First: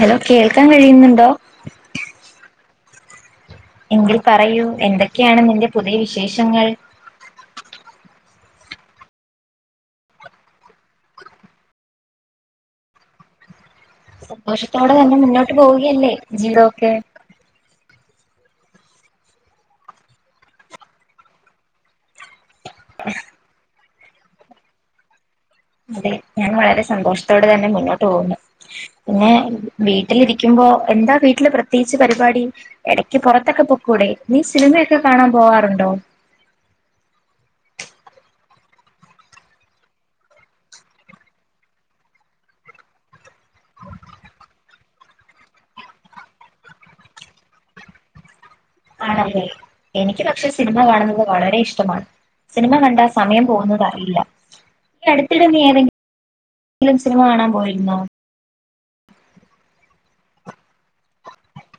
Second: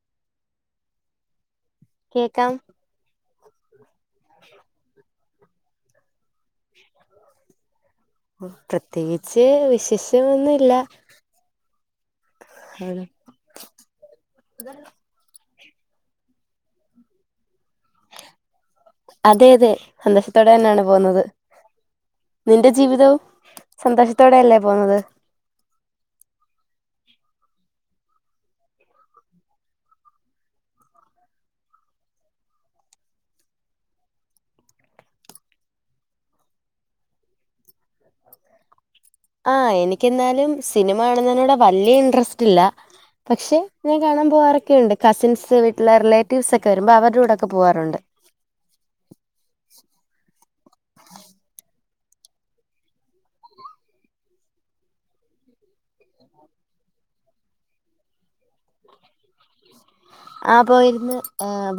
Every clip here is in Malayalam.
ഹലോ കേൾക്കാൻ കഴിയുന്നുണ്ടോ കേക്കാം എങ്കിൽ പറയൂ എന്തൊക്കെയാണ് നിന്റെ പുതി ശേഷങ്ങൾ മൊത്ത് തേച്ച് വിശേഷ്യന്നുല്ല ഹലോ. സന്തോഷത്തോടെ തന്നെ മുന്നോ പോകുകയല്ലേ ജീവിതൊക്കെ. അതെ അതെ സന്തോശത്തോടെ തന്നെയാണ് പോകുന്നത് നിന്റെ ജീവിതോ സന്തോഷത്തോടെയല്ലേ പോവുന്നത് അതെ ഞാൻ വളരെ സന്തോഷത്തോടെ തന്നെ മുന്നോട്ട് പോക്ണ്ട് പിന്നെ വീട്ടിലിരിക്കുമ്പോ എന്താ വീട്ടില് പ്രത്യേകിച്ച് പരിപാടി ഇടക്ക് പുറത്തൊക്കെ പൊക്കൂടെ നീ സിനിമയൊക്കെ കാണാൻ പോവാറുണ്ടോ ആ എനിക്ക്എന്നാലും സിനിമ കാണുന്നതിനോട് വല്യ ഇൻട്രസ്റ്റ് ഇല്ല പക്ഷെ ഞാൻ കാണാൻ പോവാറൊക്കെയുണ്ട് കസിൻസ് വീട്ടിലെ റിലേറ്റീവ്സ് ഒക്കെ വരുമ്പോ അവരുടെ കൂടെയൊക്കെ പോവാറുണ്ട് ആണല്ലേ എനിക്ക് പക്ഷെ സിനിമ കാണുന്നത് വളരെ ഇഷ്ടമാണ് സിനിമ കണ്ടാ സമയം പോകുന്നത് അറിയില്ല ഈ അടുത്തിടെ നീ ഏതെങ്കിലും സിനിമ കാണാൻ പോയിരുന്നോ ആ പോയിര്ന്ന്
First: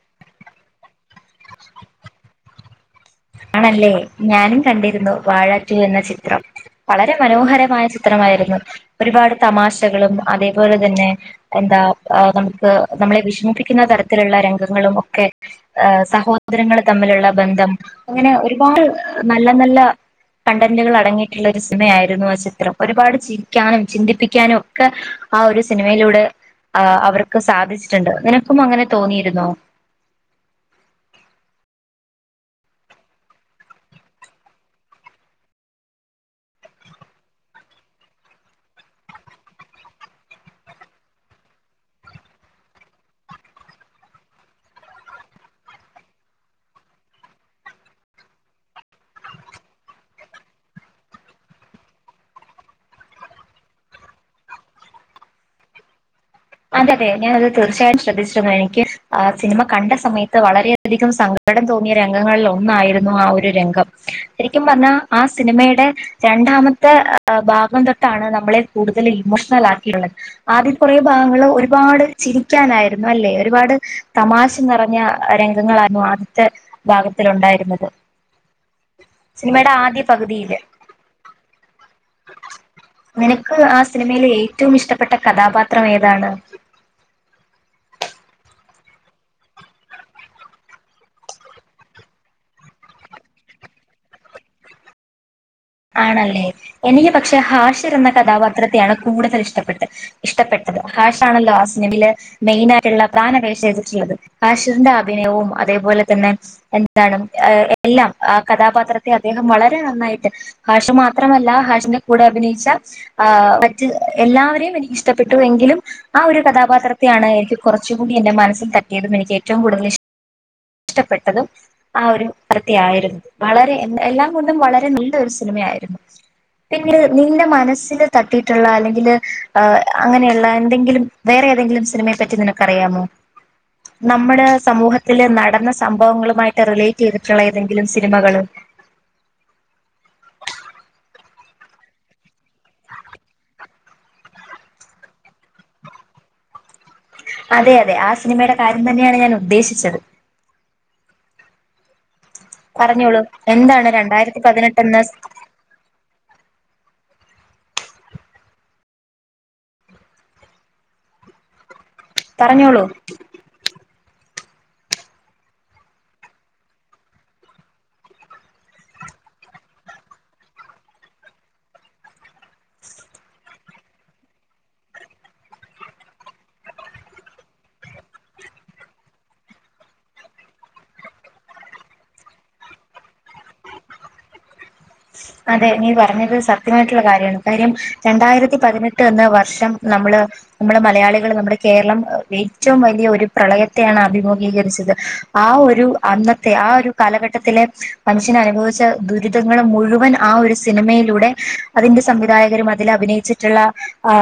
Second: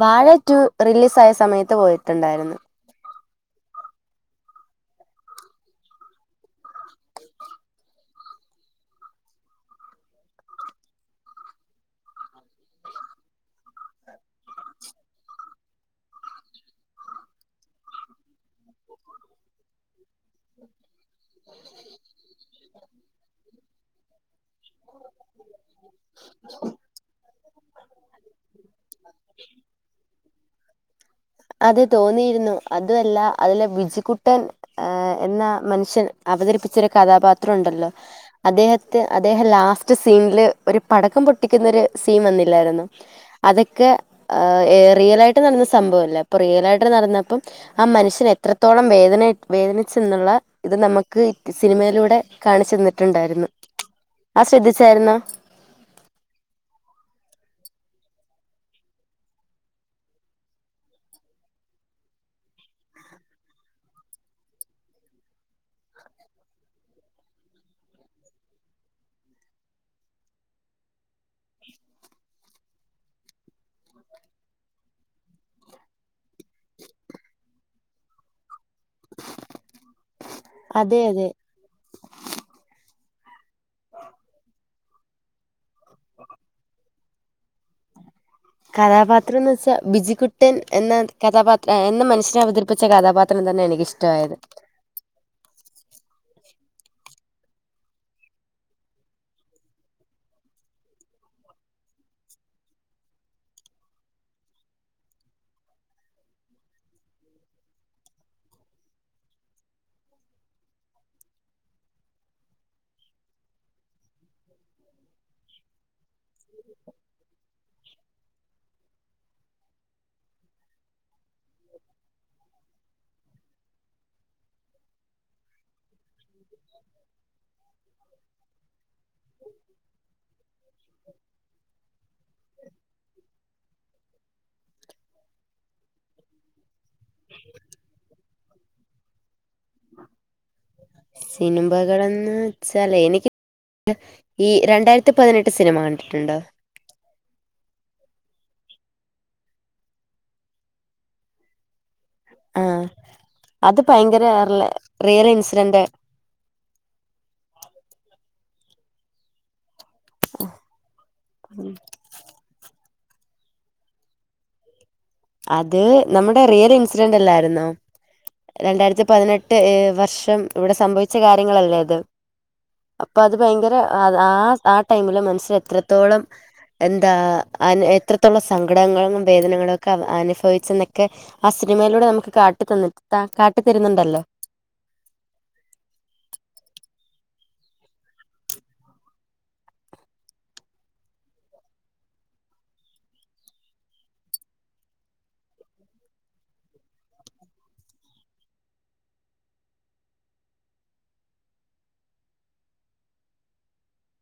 വാഴ റ്റൂ റീലീസ് സായ സമയത്ത് പോയിട്ടുണ്ടായിരുന്നു ആണല്ലേ ഞാനും കണ്ടിരുന്നു വാഴ റ്റു എന്ന ചിത്രം വളരെ മനോഹരമായ ചിത്രമായിരുന്നു ഒരുപാട് തമാശകളും അതേപോലെ തന്നെ എന്താ അ നമുക്ക് നമ്മളെ വിഷമിപ്പിക്കുന്ന തരത്തിലുള്ള രംഗങ്ങളും ഒക്കെ സഹോദരങ്ങൾ തമ്മിലുള്ള ബന്ധം അങ്ങനെ ഒരുപാട് നല്ല നല്ല കണ്ടന്റുകൾ അടങ്ങിയിട്ടുള്ള ഒരു സിനമയായിരുന്നു ആ ചിത്രം ഒരുപാട് ചിരിക്കാനും ചിന്തിപ്പി ക്കാനൊക്കെ ആ ഒരു സിനിമയിലൂടെ അ അവ സാധിച്ചിട്ടുണ്ട് നിനക്കും അങ്ങനെ തോന്നിയിരുന്നോ അതെ തോന്നിയിരുന്നു അതുഅല്ല അതില് വിചികുട്ടൻ എന്ന മനുഷ്യൻ അവതരിപ്പിച്ചൊരു കഥാപാത്രം ഉണ്ടല്ലോ അദ്ദേഹത്ത് അദ്ദേഹം ലാസ്റ്റ് സീനില് ഒരു പടക്കം പൊട്ടിക്കുന്നൊരു സീൻ വന്നില്ലായിരുന്നു അതൊക്കെ ഏ റിയലായിട്ട് നടന്ന സംഭവല്ലേ പ്പ റിയലായിട്ട്ത് നടന്നപ്പം ആ മനുഷ്യന് എത്രത്തോളം വേദന വേദനിച്ചെന്നുള്ള ഇത് നമുക്ക് സിനിമയിലൂടെ കാണിച്ചെന്നിട്ടുണ്ടായിരുന്നു ആ ശ്രദ്ധിച്ചായിരുന്നോ അതെ അതെ ഞാനത് തീർച്ചയായും ശ്രദ്ധിച്ചിരുന്നു എനിക്ക് സിനിമ കണ്ട സമയത്ത് വളരെയധികം സങ്കടം തോന്നിയ രംഗങ്ങളിൽ ഒന്നായിരുന്നു ആ ഒരു രംഗം ശരിക്കും പറഞ്ഞാ ആ സിനിമയുടെ രണ്ടാമത്തെ ഭാഗം തൊട്ടാണ് നമ്മളെ കൂടുതൽ ഇമോഷണൽ ആക്കിയുള്ളത് ആദ്യം കൊറെ ഭാഗങ്ങൾ ഒരുപാട് ചിരിക്കാനായിരുന്നു അല്ലെ ഒരുപാട് തമാശ നിറഞ്ഞ രംഗങ്ങളായിരുന്നു ആദ്യത്തെ ഭാഗത്തിലു ണ്ടായിരുന്നത് സിനിമയുടെ ആദ്യ പകുതിയില് അതെ അതെ നിനക്ക് ആ സിനിമയിലെ ഏറ്റവും ഇഷ്ടപ്പെട്ട കഥാപാ ത്രം ഏതാണ് കഥാപാത്രം എന്ന് വെച്ചാൽ ബിജുകുട്ടൻ എന്ന കഥാപാത്ര എന്ന മനുഷ്യനെ അവതരിപ്പിച്ച കഥാപാത്രം തന്നെ എനിക്കിഷ്ടായത് ആണല്ലേ എനിക്ക് പക്ഷെ ഹാഷിർ എന്ന കഥാപാത്രത്തെയാണ് കൂടുതൽ ഇഷ്ടപ്പെട്ടെ ഇഷ്ടപ്പെട്ടത് ഹാഷാണല്ലോ ആ സിനിമല് മെയിനായിട്ട്ള്ള പ്രധാന വേഷം ചെയ്തിട്ട്ള്ളത് ഹാഷിറിന്റെ അഭിനയവും അതേപോലെ തന്നെ എന്താണ് എല്ലാം ആ കഥാപാത്രത്തെ അദ്ദേഹം വളരെ നന്നായിട്ട്- ഹാഷ് മാത്രമല്ല ഹാഷിന്റെ കൂടെ അഭിനയിച്ച ആ മറ്റ് എല്ലാവരെയും എനിക്ക് ഇഷ്ടപ്പെട്ടു എങ്കിലും ആ ഒരു കഥാപാത്രത്തെയാണ് എനിക്ക് കുറച്ചുകൂടി എന്റെ മനസ്സിൽ തട്ടിയതും എനിക്ക് ഏറ്റവും കൂടുതൽ ഇഷ് ഇഷ്ടപ്പെട്ടതും ആ ഒരു വൃത്തിയായിരുന്നു വളരെ എ എല്ലാം കൊണ്ടും വളരെ നല്ല ഒരു സിനിമയായിരുന്നു പിന്നെ നിന്റെ മനസ്സില്- തട്ടിയിട്ടുള്ള അല്ലെങ്കിൽ അ അങ്ങനെയുള്ള എങ്കിലും വേറെതെങ്കിലും സിനമ പറ്റി നിനക്കറിയമോ നമ്മുടെ സമൂത്തില് നട സംഭവങ്ങളുമായിട്ട് റിലേ ലേറ്റ് ചെയ്തിട്ടുള്ള ഏതെങ്കിലും സിനിമകള്- സിനിമകളെന്ന് വെച്ചാലേ എനിക്ക് ഈ രണ്ടായിരത്തിപതിനെട്ട് സിനിമ കണ്ടിട്ടുണ്ടോ അതെ അതെ ആ സിനിമയുടെ കാര്യം തന്നെയാണ് ഞാൻ ഉദ്ദേശിച്ചത് ആ പറഞ്ഞോളൂ അത് എന്താണ് ഭയങ്കര രണ്ടായിരത്തി പതിനെട്ട് എന്ന- റിയൽ ഇൻസിഡന്റ് മ് പറഞ്ഞോളൂ. അത് നമ്മുടെ റിയൽ ഇൻസിഡന്റ് അല്ലായിരുന്നോ രണ്ടായിരത്തി പതിനെട്ട് വർഷം ഇവിടെ സംഭവിച്ച കാര്യങ്ങളല്ലേ അത് അപ്പൊ അത് ഭയങ്കര ആ ആ ടൈമില് മനുഷ്യര് എത്രത്തോളം എന്താ എത്രത്തോളം സങ്കടങ്ങളും വേദനകളൊ ക്കെ അനുഫവിച്ചന്നൊക്കെ ആ സിനിമയിലൂടെ നമുക്ക് കാട്ടി തന്ന് ത കാട്ടി തരുന്നുണ്ടല്ലോ അതെ നീ പറഞ്ഞത് സത്യമായിട്ടുള്ള കാര്യമാണ് കാര്യം രണ്ടായിരത്തി പതിനെട്ട് എന്ന വർഷം നമ്മള് നമ്മള് മലയാളികൾ നമ്മുടെ കേരളം ഏറ്റവും വലിയ ഒരു പ്രളയത്തെയാണ് അഭിമുഖീകരിച്ചത് ആ ഒരു അന്നത്തെ ആ ഒരു കാലഘട്ടത്തിലെ മനുഷ്യൻ അനുഭവിച്ച ദുരിതങ്ങൾ മുഴുവന ആ ഒരു സിനിമയിലൂടെ അതിന്റെ സംവിധായകരും അതിൽ അഭിനയിച്ചിട്ടുള്ള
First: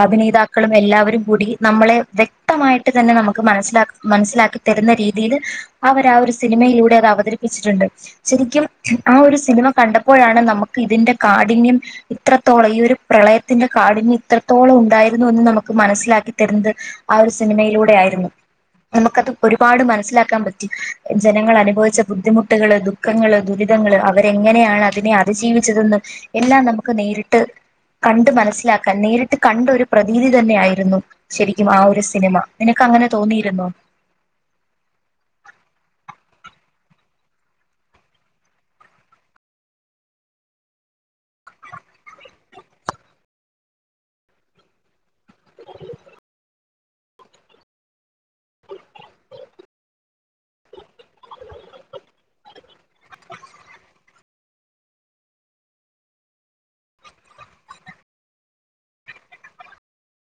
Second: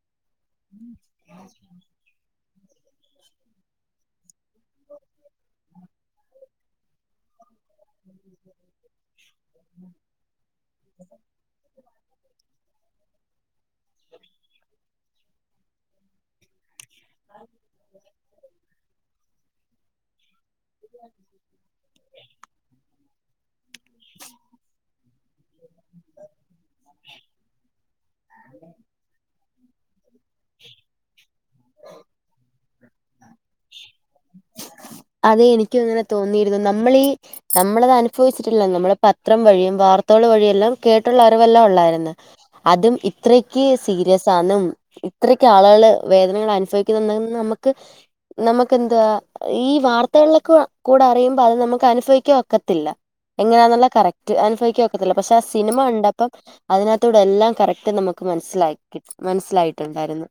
അഭിന നേതാക്കളും എല്ലാവരും കൂടി നമ്മളെ വ്യക്തമായിട്ട് തന്നെ നമുക്ക് മനസ്സിലാക്ക മനസ്സിലാക്കി തരുന്ന രീതിയിൽ അവരാ ഒരു സ് സിനിമയിലൂടെ അത് അവതരി ച്ചിട്ടുണ്ട് ശരിക്കും ആ ഒരു സിനിമ കണ്ടപ്പോഴാണ് നമുക് ഇതിന്റെ കാഠിന്യം ഇത്രത്തോളം ഈ ഒരു പ്രളയത്തിന്റെ കാഠിന്യം ഇത്രത്തോളം ഉണ്ടായ ഇതൊന്ന് നമുക്ക് മനസ്സിലാക്കി തരുന്നത് ആ ഒരു സിനിമയിലൂടെ ആയിരുന്നു നമുക്കത് ഒരുപാട് മനസ്സിലാക്കാൻ പ റ്റി ജനങ്ങൾ അനുഭവിച്ച ബുദ്ധിമുട്ടുകളേതും ദുഃഖങ്ങള് ദുരിതങ്ങള് അവരെങ്ങനെയാണ് അതിനെ അതിജീവി ച്ചതെന്ന് എല്ലാം നമുക്ക് നേരിട്ട് കണ്ട് മനസ്സിലാക്കാൻ നേരിട്ട് കണ്ട ഒരു പ്രതീതി തന്നെ ആായിരുന്നു ശരിക്കും ആ ഒരു സിനിമ നിനക്ക് അങ്ങനെ തോന്നിയിരുന്നോ? അതെ എനിക്കുമങ്ങനെ തോന്നിയിരുന്നു നമ്മളീ നമ്മളത് അനുഫവിച്ചിട്ടില്ല നമ്മള് പത്രം വഴിയും വാർത്തകൾ വഴിയെല്ലാം കേട്ടുള്ള അറിവെല്ലാം ഉള്ളായിരുന്നു അതും ഇത്രക്ക് സീരിയസാന്നും ഇത്രക്ക് ആളുകൾ വേദനകൾ അനുഫവിക്കുന്ന നമുക്ക് നമ്മുക്കെന്താ ഈ വാർത്തകളിലൊക്ക കൂടെ അറിയുമ്പോ അത് നമുക്ക് അനുഫവിക്കാൻ ഒക്കത്തില്ല എങ്ങനാന്നുള്ള കറക് റ്റ് അനുഫവിക്കാനൊക്കത്തില്ല പക്ഷെ ആ സിനിമ കണ്ടപ്പം അതിനാത്തൂടെ എല്ലാം കറക്റ്റ് നമുക്ക് മനസ്സിലായി കിട് മനസ്സിലായിട്ടുണ്ടായിരുന്നു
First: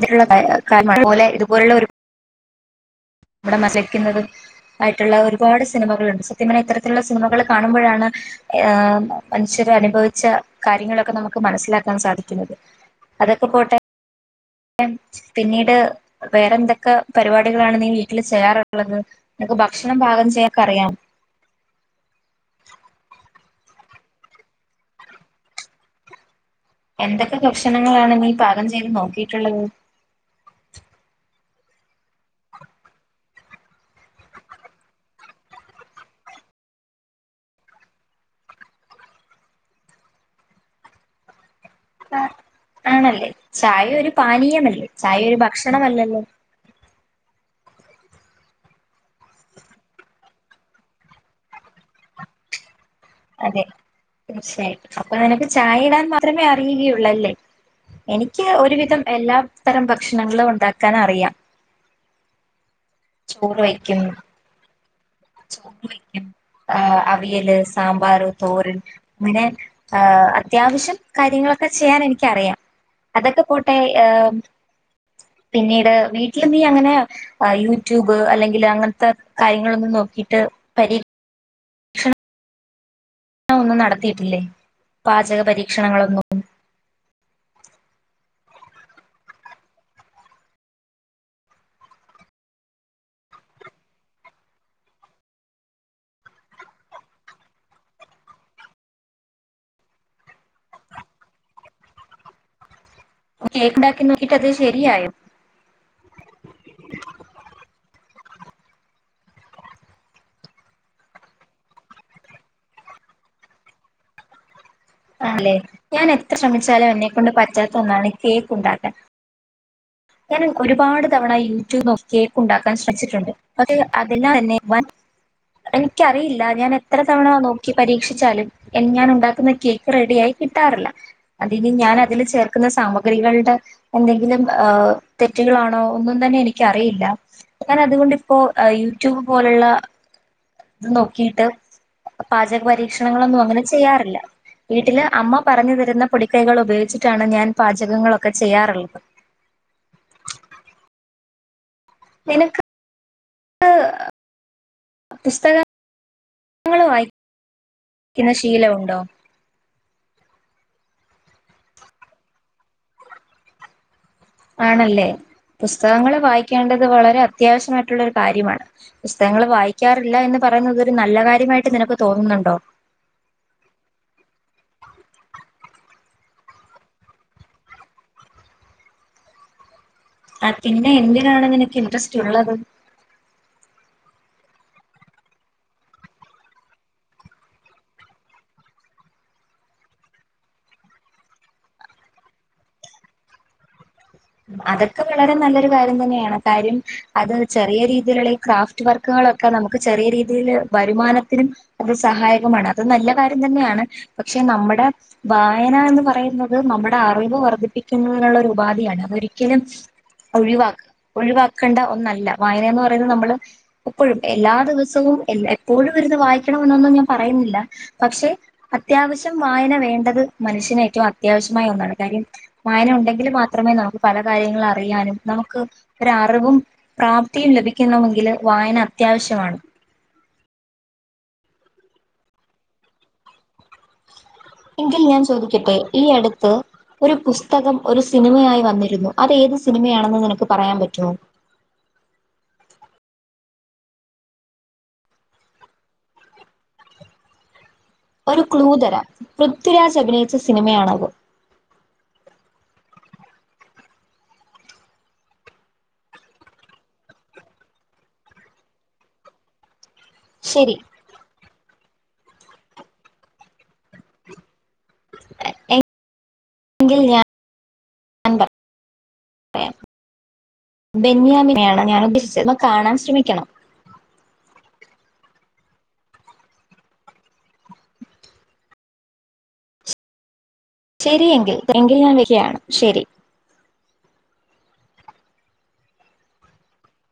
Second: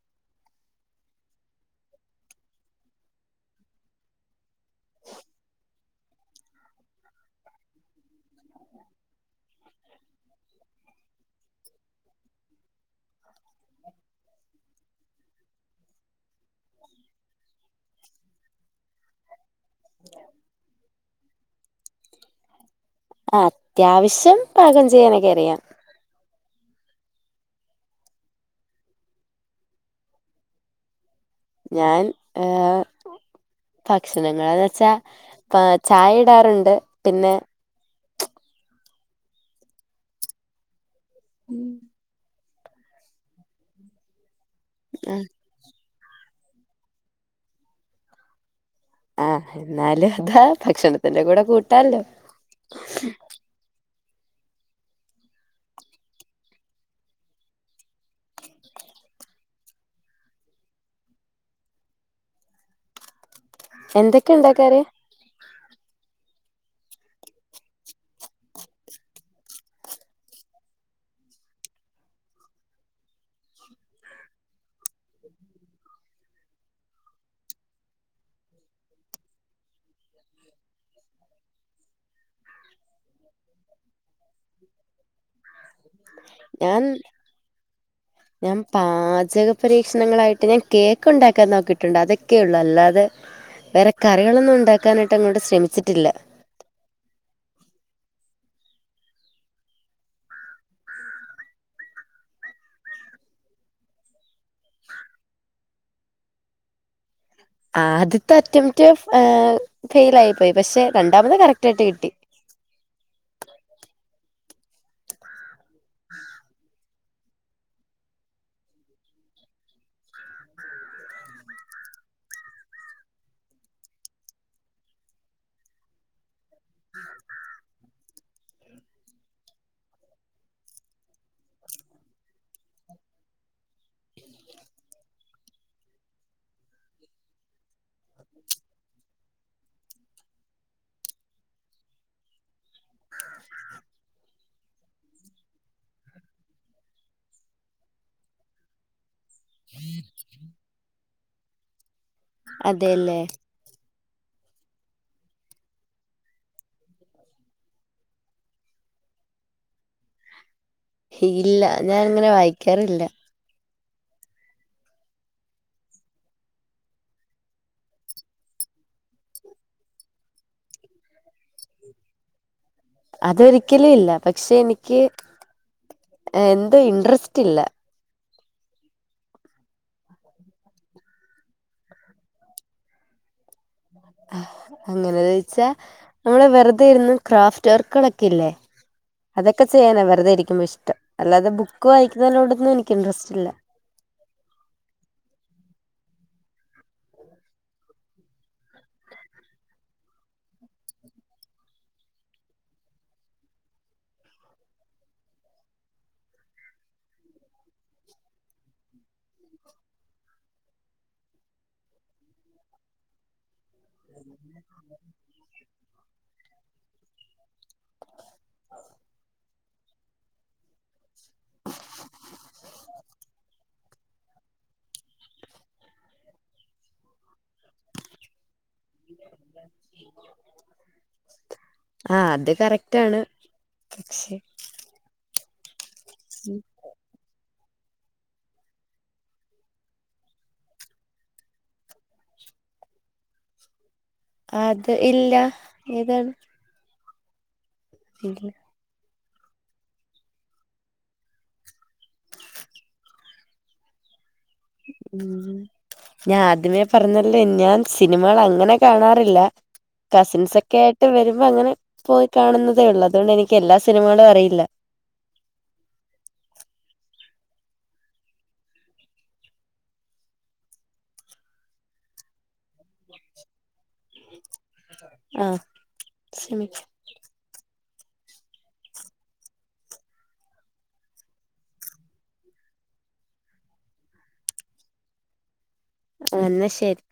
[unintelligible] ഇതുപോലുള്ള ഒരു ഇവിടെ മസിക്കുന്നത് ആയിട്ടുള്ള ഒരുപാട് സ് സിനിമകളുണ്ട് സത്യം പറഞ്ഞ ഇത്തരത്തിലുള്ള സിനിമകൾ കാണുമ്പോഴാണ് ഏഹ് മനുഷ്യരനുഭവിച്ച കാര്യങ്ങളൊക്കെ നമുക്ക് മനസിലാക്കാൻ സാധിക്കുന്നത് അതൊക്കെ പോട്ടെ പിന്നീട് വേറെ എന്തൊക്കെ പരിപാടികളാണ് നീ വീട്ടിൽ ചെയ്യാറുള്ളത് നിനക്ക് ഭക്ഷണം പാകം ചെയ്യാനൊക്കെ അറിയാവോ ആ അത്യാവശ്യം പാകം ചെയ്യാനൊക്കെ അറിയാം എന്തൊക്കെ ഭക്ഷണങ്ങളാണ് നീ പാകം ചെയ്ത് നോക്കിട്ടുള്ളത് ഞാൻ ഏഹ് ഭക്ഷണങ്ങളെന്ന് വെച്ചാ ചായ ഇടാറുണ്ട് പിന്നെ ഉം ആ ആണല്ലേ ചായ ഒരു പാനീയ് നീയമല്ലേ ചായ ഒരു ഭക്ഷണമല്ല [unintelligible] ആഹ് എന്നാലു അതാ ഭക്ഷണത്തിന്റെ കൂടെ കൂട്ടാല്ലോ അതെ തീർച്ചയായിട്ടും അപ്പൊ നിനക്ക് ചായ ഇടാൻ മാത്രമേ അറിയുകയുള്ളൂ അല്ലേ എനിക്ക് ഒരുവിധം എല്ലാ തരം ഭക്ഷണങ്ങളും ഉണ്ടാക്കാൻ അറിയാം ചോറ് വയ്ക്കും എന്തൊക്കെ ഉണ്ടാക്കനറിയാ ചോറ് വയ്ക്കും, ആഹ് അവിയല്, സാമ്പാറ്, തോരൻ, അങ്ങനെ ആഹ് അത്യാവശ്യ കാര്യങ്ങളൊക്കെ ചെയ്യാൻ എനിക്കറിയാം, അതൊക്കെ പോട്ടെ പിന്നീട് വീട്ടില് നീ അങ്ങനെ ആഹ് യൂട്യൂബ് അല്ലെങ്കിൽ അങ്ങനത്തെ കാര്യങ്ങളൊന്നും നോക് ട്ട് പരി ശ താൻ ഒന്നും നടത്തിയിട്ടില്ലേ പാചക പരീക്ഷണങ്ങളോ ഞാൻ ഞാൻ പാചക പരീക്ഷണങ്ങളായിട്ട് ഞാൻ കേക്ക് ഉണ്ടാക്കാൻ നോക്കിയിട്ടുണ്ട് അതൊക്കെയ ഉള്ളു അല്ലാതെ വേറെ കറികളൊന്നും ഉണ്ടാക്കാനായിട്ട് അങ്ങോട്ട് ശ്രമിച്ചിട്ടില്ല കേക്ക് ഉണ്ടാക്കി നോക്കിട്ടത് ശെരിയായോ ആദ്യത്തെ അറ്റംപ്റ്റ് ഫെയിൽ ആയി പോയി. പക്ഷെ രണ്ടാമത് കറക്റ്റ് ആയിട്ട് കിട്ടി അല്ലേ ഞാൻ എത്ര ശ്രമിച്ചാലും എന്നെ നെ കൊണ്ട് പറ്റാത്ത ഒന്നാണ് കേക്ക് ഉണ്ടാക്കാൻ ഞാൻ ഒരുപാട് തവണ യൂട്യൂബ് നോക്കി കേക്ക് ഉണ്ടാക്കാൻ ശ്രമിച്ചിട്ടുണ്ട് അതെല്ലാം തന്നെ വൻ എനിക്കറിയില്ല ഞാൻ എത്ര തവണ നോക്കി പരീക്ഷിച്ചാലും ഞാൻ ഉണ്ടാക്കുന്ന കേക്ക് റെഡി ആയി കിട്ടാറില്ല അതിനി ഞാൻ അതിൽ ചേർക്കുന്ന സാമഗ്രികളുടെ എന്തെങ്കിലും ഏ തെറ്റുകളാണോ ഒന്നും തന്നെ എനിക്കറിയില്ല ഞാൻ അതുകൊണ്ടിപ്പോ യൂട്യൂബ് പോലുള്ള ഇത് നോക്കിട്ട് പാചക പരീക്ഷണങ്ങളൊന്നും അങ്ങനെ ചെയ്യാറില്ല വീട്ടില് അമ്മ പറഞ്ഞു തരുന്ന പൊടിക്കൈകൾ ഉപയോഗിച്ചിട്ടാണ് ഞാൻ പാചകങ്ങളൊക്കെ ചെയ്യാറുള്ളത് നിനക്ക് അതെല്ലേ ക്ക് പുസ്തകങ്ങള് വായിക്കുന്ന ശീലണ്ടോ ഇല്ല ഞാൻ ഇങ്ങനെ വായിക്കാറില്ല ആണല്ലേ പുസ്തകങ്ങള് വായിക്കേണ്ടത് വളരെ അത്യാവശ്യമായിട്ടുള്ളൊരു കാര്യമാണ് പുസ്തകങ്ങൾ വായിക്കാറില്ല എന്ന് പറയുന്നത്തരു നല്ല കാര്യമായിട്ട് നിനക്ക് തോന്നുന്നുണ്ടോ അതൊരിക്കലും ഇല്ല പക്ഷെ എനിക്ക് എന്തോ ഇൻട്രസ്റ്റ് ഇല്ല ആ പിന്നെ എന്തിനാണ് നിനക്ക് ഇൻട്രസ്റ്റ്ള്ളത് അങ്ങനെ ചോയ്ച്ചാ നമ്മള് വെറുതൊയിരുന്നു ക്രാഫ്റ്റ് വർക്കുകളൊക്കെ ഇല്ലേ അതൊക്കെ ചെയ്യാനാ വെറുതെ ഇരിക്കുമ്പോ ഇഷ്ടം അല്ലാതെ ബുക്ക് വായിക്കുന്നലോടൊന്നും എനിക്ക് ഇൻട്രസ്റ്റ് ഇല്ല അതൊക്കെ വളരെ നല്ലൊരു കാര്യം തന്നെയാണ് കാര്യം അത് ചെറിയ രീതിയിലുള്ള ഈ ക്രാഫ്റ്റ് വർക്കുകളൊക്കെ നമുക്ക് ചെറിയ രീതിൽ വരുമാനത്തിനും അത് സഹായകമാണ് അത് നല്ല കാര്യം തന്നെയാണ് പക്ഷെ നമ്മുടെ വായന എന്ന് പറയുന്നത് നമ്മുടെ അറിവ് വർദ്ധിപ്പിക്കുന്നതിനുള്ള ഒരു ഉപാധിയാണ് ഒരിക്കലും ഒഴിവ ഒഴിവാക്കേണ്ട ഒന്നല്ല വായന എന്ന് പറയുന്നത് നമ്മള് എപ്പോഴും എല്ലാ ദിവസവും എപ്പോഴും വരുന്ന് വായിക്ക വേണന്നൊന്നും ഞാൻ പറയുന്നില്ല പക്ഷെ അത്യാവശ്യം വായന വേണ്ടത് മനുഷ്യന് ഏറ്റവും അത്യാവശ്യമായ ഒന്നാണ് കാര്യം വായന ഉണ്ടെങ്കിൽ മാത്രമേ നമു പല കാര്യങ്ങൾ അറിയാനും നമുക്ക് ഒരു അറിവും പ്രാപ്തിയും ലഭിക്കുന്നുമെങ്കിൽ വായന അത്യാവശ്യമാണ് ആഹ് അത് കറക്റ്റാണ് പക്ഷെ എങ്കിൽ ഞാൻ ചോദിക്കട്ടെ ഈ അടുത്ത് ഒരു പുസ്ത പുസ്തകം ഒരു സിനിമയായി വന്നിരുന്നു അത് ഏത് സിനിമയാണെന്ന് നിനക്ക് പറയാൻ പറ്റുവോ അത് ഇല്ല ഏതാത് ഒരു ക്ലൂ തരാം പൃഥ്വിരാജ് അഭിനയിച്ച സിനിമയാണത് [unintelligible] ഞാൻ ആദ്യമേ പറഞ്ഞല്ലേ ഞാൻ സിനിമകൾ അങ്ങനെ കാണാറില്ല കസിൻസ് ശരി ഒക്കെ ആയിട്ട് വരും അങ്ങനെ പോയി കാണുന്നതേ ഉള്ളൂ അതുകൊണ്ട് എനിക്ക് എല്ലാ സിനിമകളും അറിയില്ല എങ്കിൽ ഞാൻ പറയാം ബെന്യാമിനെയാണ് ഞാൻ ഉദ്ദേശിച്ചത് കാണാൻ ശ്രമിക്കണം ആഹ് ശ്രമി ശരിയെങ്കില് എങ്കില് ഞാൻ വെക്കയാണ് ശരി ആ എന്നാ ശരി